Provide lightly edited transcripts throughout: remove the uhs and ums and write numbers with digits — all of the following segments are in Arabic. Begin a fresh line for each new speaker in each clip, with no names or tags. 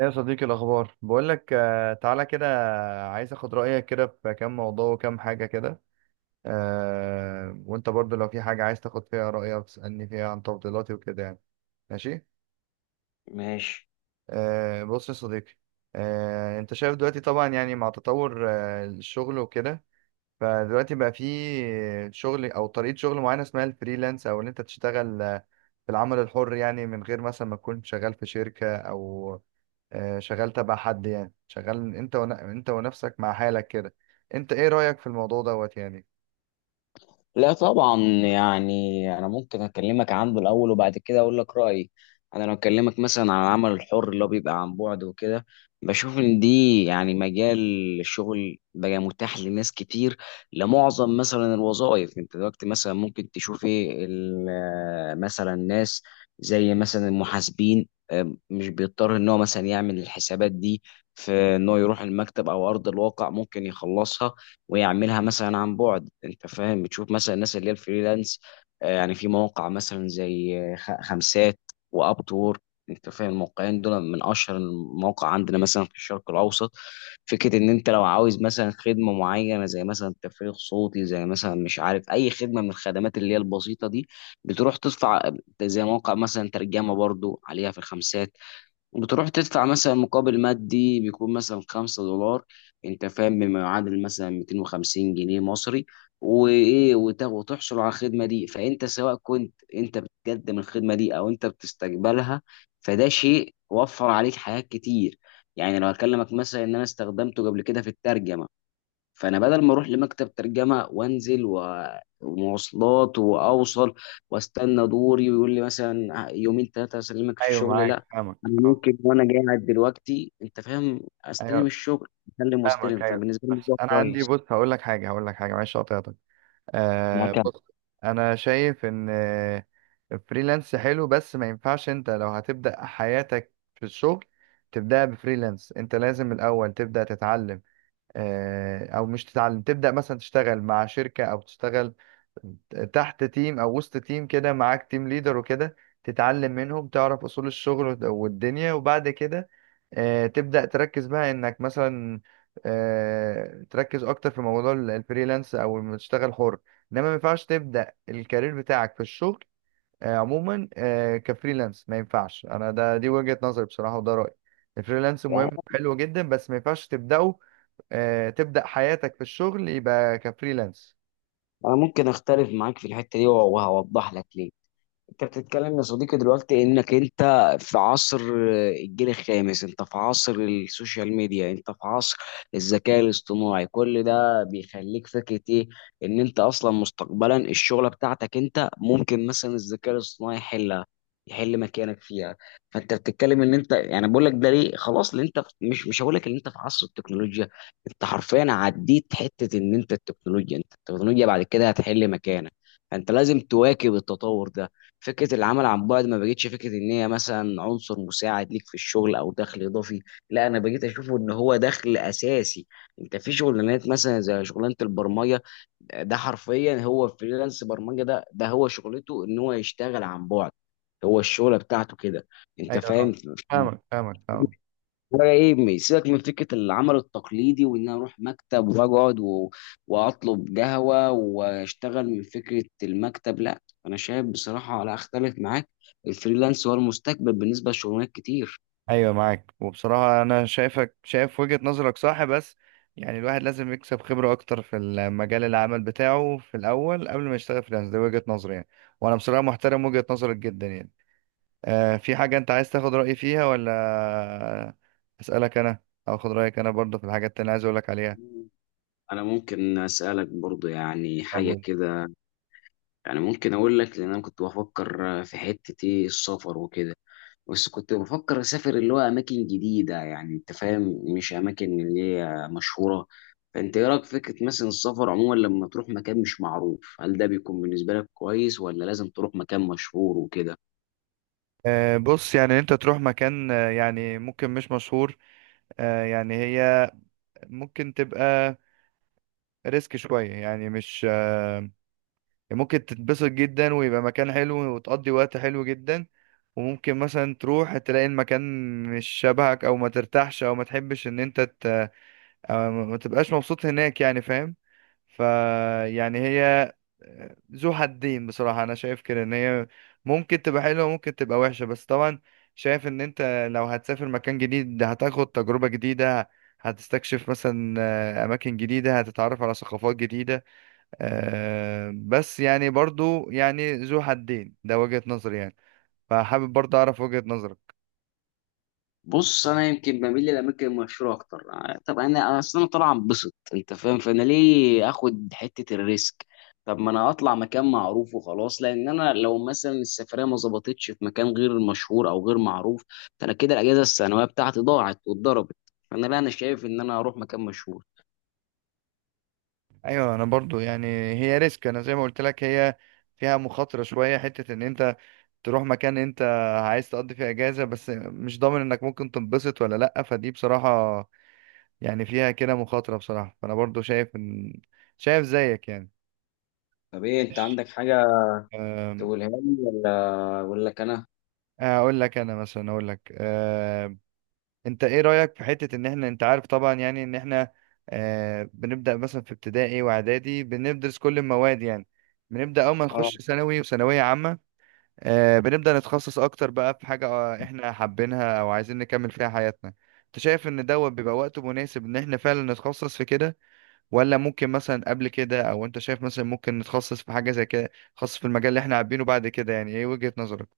إيه يا صديقي الأخبار؟ بقول لك تعالى كده، عايز أخد رأيك كده في كام موضوع وكام حاجة كده. وأنت برضو لو في حاجة عايز تاخد فيها رأيك تسألني فيها عن تفضيلاتي وكده ماشي.
ماشي.
بص يا صديقي. أنت شايف دلوقتي طبعا يعني مع تطور الشغل وكده. فدلوقتي بقى في شغل أو طريقة شغل معينة اسمها الفريلانس، أو إن أنت تشتغل في العمل الحر، يعني من غير مثلا ما تكون شغال في شركة، أو شغال تبع حد، يعني شغال انت ونفسك مع حالك كده. انت ايه رأيك في الموضوع دوت يعني؟
لا، طبعا يعني انا ممكن اكلمك عنه الاول وبعد كده اقول لك رايي. انا لو اكلمك مثلا عن العمل الحر اللي هو بيبقى عن بعد وكده، بشوف ان دي يعني مجال الشغل بقى متاح لناس كتير، لمعظم مثلا الوظائف. انت دلوقتي مثلا ممكن تشوف ايه مثلا ناس زي مثلا المحاسبين، مش بيضطر ان هو مثلا يعمل الحسابات دي في ان هو يروح المكتب او ارض الواقع، ممكن يخلصها ويعملها مثلا عن بعد. انت فاهم، بتشوف مثلا الناس اللي هي الفريلانس. يعني في مواقع مثلا زي خمسات واب وورك. انت فاهم الموقعين دول من اشهر المواقع عندنا مثلا في الشرق الاوسط. فكره ان انت لو عاوز مثلا خدمه معينه زي مثلا تفريغ صوتي، زي مثلا مش عارف اي خدمه من الخدمات اللي هي البسيطه دي، بتروح تدفع، زي موقع مثلا ترجمه برضو عليها في الخمسات، بتروح تدفع مثلا مقابل مادي بيكون مثلا 5 دولار، انت فاهم، بما يعادل مثلا 250 جنيه مصري، وايه وتحصل على الخدمه دي. فانت سواء كنت انت بتقدم الخدمه دي او انت بتستقبلها، فده شيء وفر عليك حاجات كتير. يعني لو اكلمك مثلا ان انا استخدمته قبل كده في الترجمه، فانا بدل ما اروح لمكتب ترجمه وانزل ومواصلات واوصل واستنى دوري ويقول لي مثلا يومين ثلاثه اسلمك
ايوه
الشغل، لا،
معاك، فاهمك،
انا
اه.
ممكن وانا قاعد دلوقتي، انت فاهم، استلم
ايوه.
الشغل اسلم
فاهمك،
واستلم.
ايوه،
فبالنسبه لي
بس
ده
انا عندي،
كويس.
بص هقول لك حاجه، هقول لك حاجه، معلش قطعتك. آه
معاك.
بص، انا شايف ان الفريلانس حلو، بس ما ينفعش انت لو هتبدأ حياتك في الشغل تبدأ بفريلانس. انت لازم الاول تبدأ تتعلم، او مش تتعلم، تبدا مثلا تشتغل مع شركه، او تشتغل تحت تيم او وسط تيم كده، معاك تيم ليدر وكده، تتعلم منهم، تعرف اصول الشغل والدنيا، وبعد كده تبدا تركز بقى انك مثلا تركز اكتر في موضوع الفريلانس، او لما تشتغل حر. انما ما ينفعش تبدا الكارير بتاعك في الشغل عموما كفريلانس. ما ينفعش، انا ده دي وجهة نظري بصراحة، وده رأيي. الفريلانس مهم،
يعني
حلو جدا، بس ما ينفعش تبدأه تبدأ حياتك في الشغل يبقى كفريلانس.
انا ممكن اختلف معاك في الحته دي، وهوضح لك ليه. انت بتتكلم يا صديقي دلوقتي انك انت في عصر الجيل الخامس، انت في عصر السوشيال ميديا، انت في عصر الذكاء الاصطناعي. كل ده بيخليك فكرة ايه؟ ان انت اصلا مستقبلا الشغلة بتاعتك انت ممكن مثلا الذكاء الاصطناعي يحلها، يحل مكانك فيها. فانت بتتكلم ان انت يعني، بقول لك ده ليه، خلاص اللي انت مش هقول لك ان انت في عصر التكنولوجيا، انت حرفيا عديت حتة ان انت التكنولوجيا، انت التكنولوجيا بعد كده هتحل مكانك. فانت لازم تواكب التطور ده. فكره العمل عن بعد ما بقتش فكره ان هي مثلا عنصر مساعد ليك في الشغل او دخل اضافي، لا، انا بقيت اشوفه ان هو دخل اساسي. انت في شغلانات مثلا زي شغلانه البرمجه، ده حرفيا هو فريلانس. برمجه ده هو شغلته، ان هو يشتغل عن بعد. هو الشغله بتاعته كده. انت
ايوه.
فاهم،
آه. فاهمك فاهمك.
ولا ايه؟ سيبك من فكره العمل التقليدي وان انا اروح مكتب واقعد واطلب قهوه واشتغل من فكره المكتب. لا، انا شايف بصراحه، لا اختلف معاك، الفريلانس هو المستقبل بالنسبه لشغلانات كتير.
ايوه معاك، وبصراحه انا شايفك شايف وجهه نظرك صح، بس يعني الواحد لازم يكسب خبره اكتر في المجال العمل بتاعه في الاول قبل ما يشتغل فريلانس، ده وجهه نظري يعني. وانا بصراحه محترم وجهه نظرك جدا يعني. آه، في حاجه انت عايز تاخد رايي فيها، ولا اسالك انا، او اخد رايك انا برضه في الحاجات اللي أنا عايز اقول لك عليها؟
انا ممكن اسالك برضو يعني
طب
حاجه
قول.
كده. يعني ممكن اقول لك لان انا كنت بفكر في حته ايه، السفر وكده، بس كنت بفكر اسافر اللي هو اماكن جديده، يعني انت فاهم، مش اماكن اللي هي مشهوره. فانت ايه رايك في فكره مثلا السفر عموما؟ لما تروح مكان مش معروف، هل ده بيكون بالنسبه لك كويس، ولا لازم تروح مكان مشهور وكده؟
بص، يعني انت تروح مكان يعني ممكن مش مشهور، يعني هي ممكن تبقى ريسك شوية، يعني مش ممكن تتبسط جدا ويبقى مكان حلو وتقضي وقت حلو جدا، وممكن مثلا تروح تلاقي المكان مش شبهك، او ما ترتاحش، او ما تحبش أو ما تبقاش مبسوط هناك، يعني فاهم. فيعني هي ذو حدين بصراحة أنا شايف كده، إن هي ممكن تبقى حلوة، ممكن تبقى وحشة. بس طبعا شايف إن أنت لو هتسافر مكان جديد هتاخد تجربة جديدة، هتستكشف مثلا أماكن جديدة، هتتعرف على ثقافات جديدة بس يعني برضو يعني ذو حدين، ده وجهة نظري يعني. فحابب برضو أعرف وجهة نظرك.
بص، انا يمكن بميل للاماكن المشهوره اكتر. طب انا اصلا انا طالع انبسط، انت فاهم، فانا ليه اخد حته الريسك؟ طب ما انا اطلع مكان معروف وخلاص، لان انا لو مثلا السفريه ما ظبطتش في مكان غير مشهور او غير معروف، فانا كده الاجازه السنويه بتاعتي ضاعت واتضربت. فانا لا، انا شايف ان انا اروح مكان مشهور.
أيوة، أنا برضو يعني هي ريسك، أنا زي ما قلت لك هي فيها مخاطرة شوية، حتة إن أنت تروح مكان انت عايز تقضي فيه اجازة، بس مش ضامن انك ممكن تنبسط ولا لأ. فدي بصراحة يعني فيها كده مخاطرة بصراحة، فانا برضو شايف ان، شايف زيك يعني.
طب ايه، انت
ماشي.
عندك حاجه
أم،
تقولها لي ولا لك انا؟
اقول لك انا مثلا، انت ايه رأيك في حتة ان احنا، انت عارف طبعا يعني ان احنا بنبدأ مثلا في ابتدائي واعدادي بندرس كل المواد يعني، بنبدأ اول ما نخش ثانوي وثانوية عامة بنبدأ نتخصص أكتر بقى في حاجة إحنا حابينها أو عايزين نكمل فيها حياتنا. أنت شايف إن دوت بيبقى وقت مناسب إن إحنا فعلا نتخصص في كده، ولا ممكن مثلا قبل كده؟ أو أنت شايف مثلا ممكن نتخصص في حاجة زي كده خاص في المجال اللي إحنا حابينه بعد كده؟ يعني إيه وجهة نظرك؟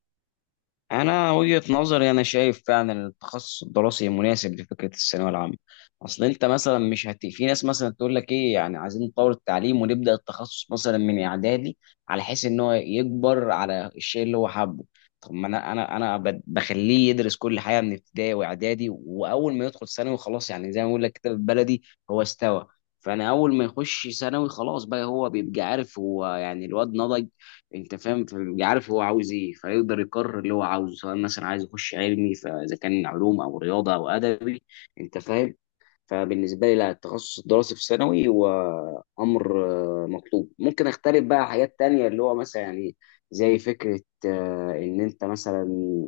انا وجهة نظري، انا شايف فعلا إن التخصص الدراسي مناسب لفكره الثانويه العامه. اصل انت مثلا مش هت... في ناس مثلا تقول لك ايه، يعني عايزين نطور التعليم ونبدا التخصص مثلا من اعدادي، على حيث ان هو يكبر على الشيء اللي هو حابه. طب ما انا بخليه يدرس كل حاجه من ابتدائي واعدادي، واول ما يدخل ثانوي خلاص، يعني زي ما بقول لك كده بالبلدي، هو استوى. فانا اول ما يخش ثانوي، خلاص بقى هو بيبقى عارف هو، يعني الواد نضج، انت فاهم، فبيبقى عارف هو عاوز ايه، فيقدر يقرر اللي هو عاوزه، سواء مثلا عايز يخش علمي، فاذا كان علوم او رياضه او ادبي، انت فاهم. فبالنسبة لي، لا، التخصص الدراسي في ثانوي هو أمر مطلوب. ممكن أختلف بقى حاجات تانية اللي هو مثلا، يعني، زي فكرة إن أنت مثلا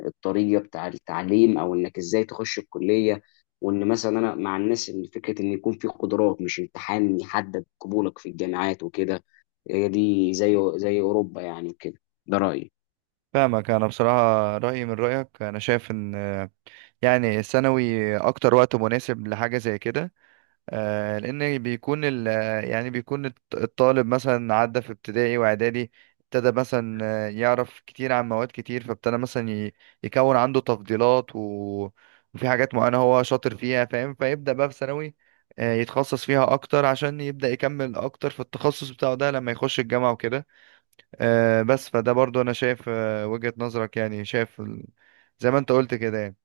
الطريقة بتاع التعليم، أو إنك إزاي تخش الكلية. وإن مثلا أنا مع الناس إن فكرة إن يكون في قدرات، مش امتحان، يحدد قبولك في الجامعات وكده. هي دي زي أوروبا يعني كده. ده رأيي.
فاهمك. أنا بصراحة رأيي من رأيك، أنا شايف إن يعني الثانوي أكتر وقت مناسب لحاجة زي كده لان بيكون يعني بيكون الطالب مثلا عدى في ابتدائي واعدادي، ابتدى مثلا يعرف كتير عن مواد كتير، فابتدى مثلا يكون عنده تفضيلات وفي حاجات معينة هو شاطر فيها، فاهم؟ فيبدأ بقى في ثانوي يتخصص فيها اكتر عشان يبدأ يكمل اكتر في التخصص بتاعه ده لما يخش الجامعة وكده بس. فده برضو انا شايف وجهة نظرك، يعني شايف زي ما انت قلت كده يعني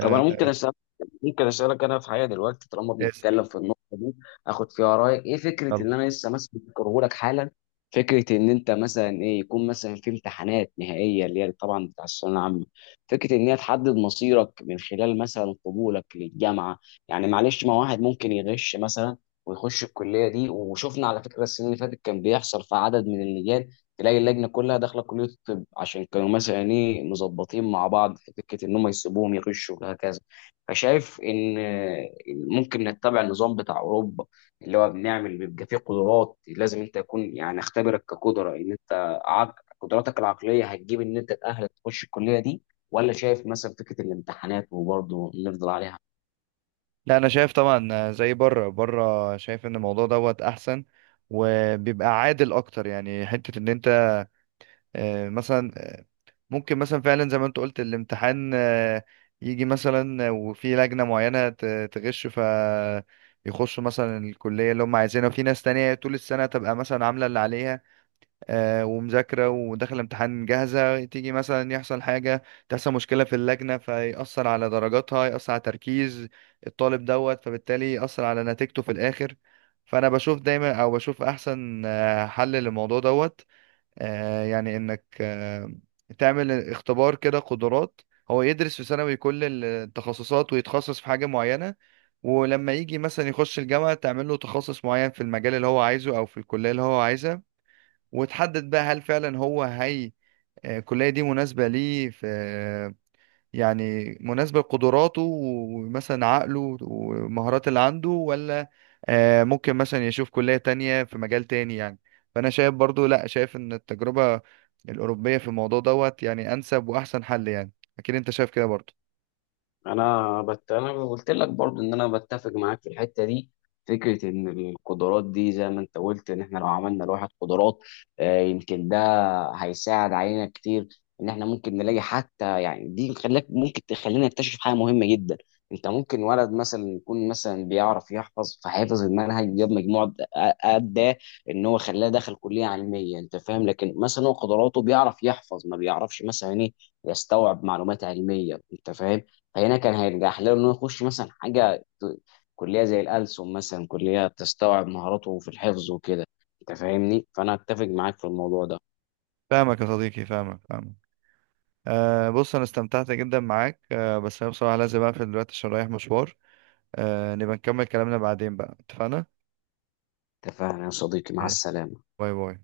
طب انا ممكن اسالك انا في حاجه دلوقتي طالما
اسأل.
بنتكلم في النقطه دي، اخد فيها رايك. ايه فكره
يلا.
ان انا لسه مثلا بذكره لك حالا، فكره ان انت مثلا ايه، يكون مثلا في امتحانات نهائيه، اللي هي طبعا بتاع الثانويه العامه، فكره ان هي تحدد مصيرك من خلال مثلا قبولك للجامعه؟ يعني معلش، ما واحد ممكن يغش مثلا ويخش الكليه دي، وشفنا على فكره السنين اللي فاتت كان بيحصل في عدد من اللي تلاقي اللجنه كلها داخله كليه الطب، عشان كانوا مثلا ايه، مظبطين مع بعض في فكره ان هم يسيبوهم يغشوا، وهكذا. فشايف ان ممكن نتبع النظام بتاع اوروبا، اللي هو بنعمل بيبقى فيه قدرات، لازم انت يكون، يعني، اختبرك كقدره ان انت قدراتك العقليه هتجيب ان انت، تاهلك تخش الكليه دي، ولا شايف مثلا فكره الامتحانات وبرضه نفضل عليها؟
لا، انا شايف طبعا، زي بره، شايف ان الموضوع دوت احسن، وبيبقى عادل اكتر، يعني حتة ان انت مثلا ممكن مثلا فعلا زي ما انت قلت، الامتحان يجي مثلا وفي لجنة معينة تغش ف يخشوا مثلا الكلية اللي هم عايزينها، وفي ناس تانية طول السنة تبقى مثلا عاملة اللي عليها ومذاكرة وداخل امتحان جاهزة، تيجي مثلا يحصل حاجة، تحصل مشكلة في اللجنة فيأثر على درجاتها، يأثر على تركيز الطالب دوت فبالتالي يأثر على نتيجته في الآخر. فأنا بشوف دايما، أو بشوف أحسن حل للموضوع دوت يعني إنك تعمل اختبار كده قدرات. هو يدرس في ثانوي كل التخصصات ويتخصص في حاجة معينة، ولما يجي مثلا يخش الجامعة تعمل له تخصص معين في المجال اللي هو عايزه أو في الكلية اللي هو عايزها، وتحدد بقى هل فعلا هو الكلية دي مناسبة ليه في، يعني مناسبة لقدراته ومثلا عقله والمهارات اللي عنده، ولا ممكن مثلا يشوف كلية تانية في مجال تاني يعني. فأنا شايف برضو، لا شايف إن التجربة الأوروبية في الموضوع دوت يعني أنسب وأحسن حل يعني. أكيد أنت شايف كده برضو.
انا قلت لك برضو ان انا بتفق معاك في الحته دي. فكره ان القدرات دي زي ما انت قلت، ان احنا لو عملنا لواحد قدرات، يمكن ده هيساعد علينا كتير ان احنا ممكن نلاقي، حتى يعني دي خلاك ممكن تخلينا نكتشف حاجه مهمه جدا. انت ممكن ولد مثلا يكون مثلا بيعرف يحفظ، فحافظ المنهج جاب مجموع، ادى ان هو خلاه دخل كليه علميه، انت فاهم، لكن مثلا هو قدراته بيعرف يحفظ، ما بيعرفش مثلا ايه، يستوعب معلومات علميه، انت فاهم، فهنا كان هيرجح له انه يخش مثلا كليه زي الألسن مثلا، كليه تستوعب مهاراته في الحفظ وكده، انت فاهمني، فانا اتفق معاك في الموضوع ده.
فاهمك يا صديقي، فاهمك، فاهمك. أه بص، أنا استمتعت جدا معاك. أه بس أنا بصراحة لازم أقفل دلوقتي عشان رايح مشوار. أه، نبقى نكمل كلامنا بعدين بقى، اتفقنا؟
اتفقنا يا صديقي، مع
ماشي.
السلامه.
باي باي.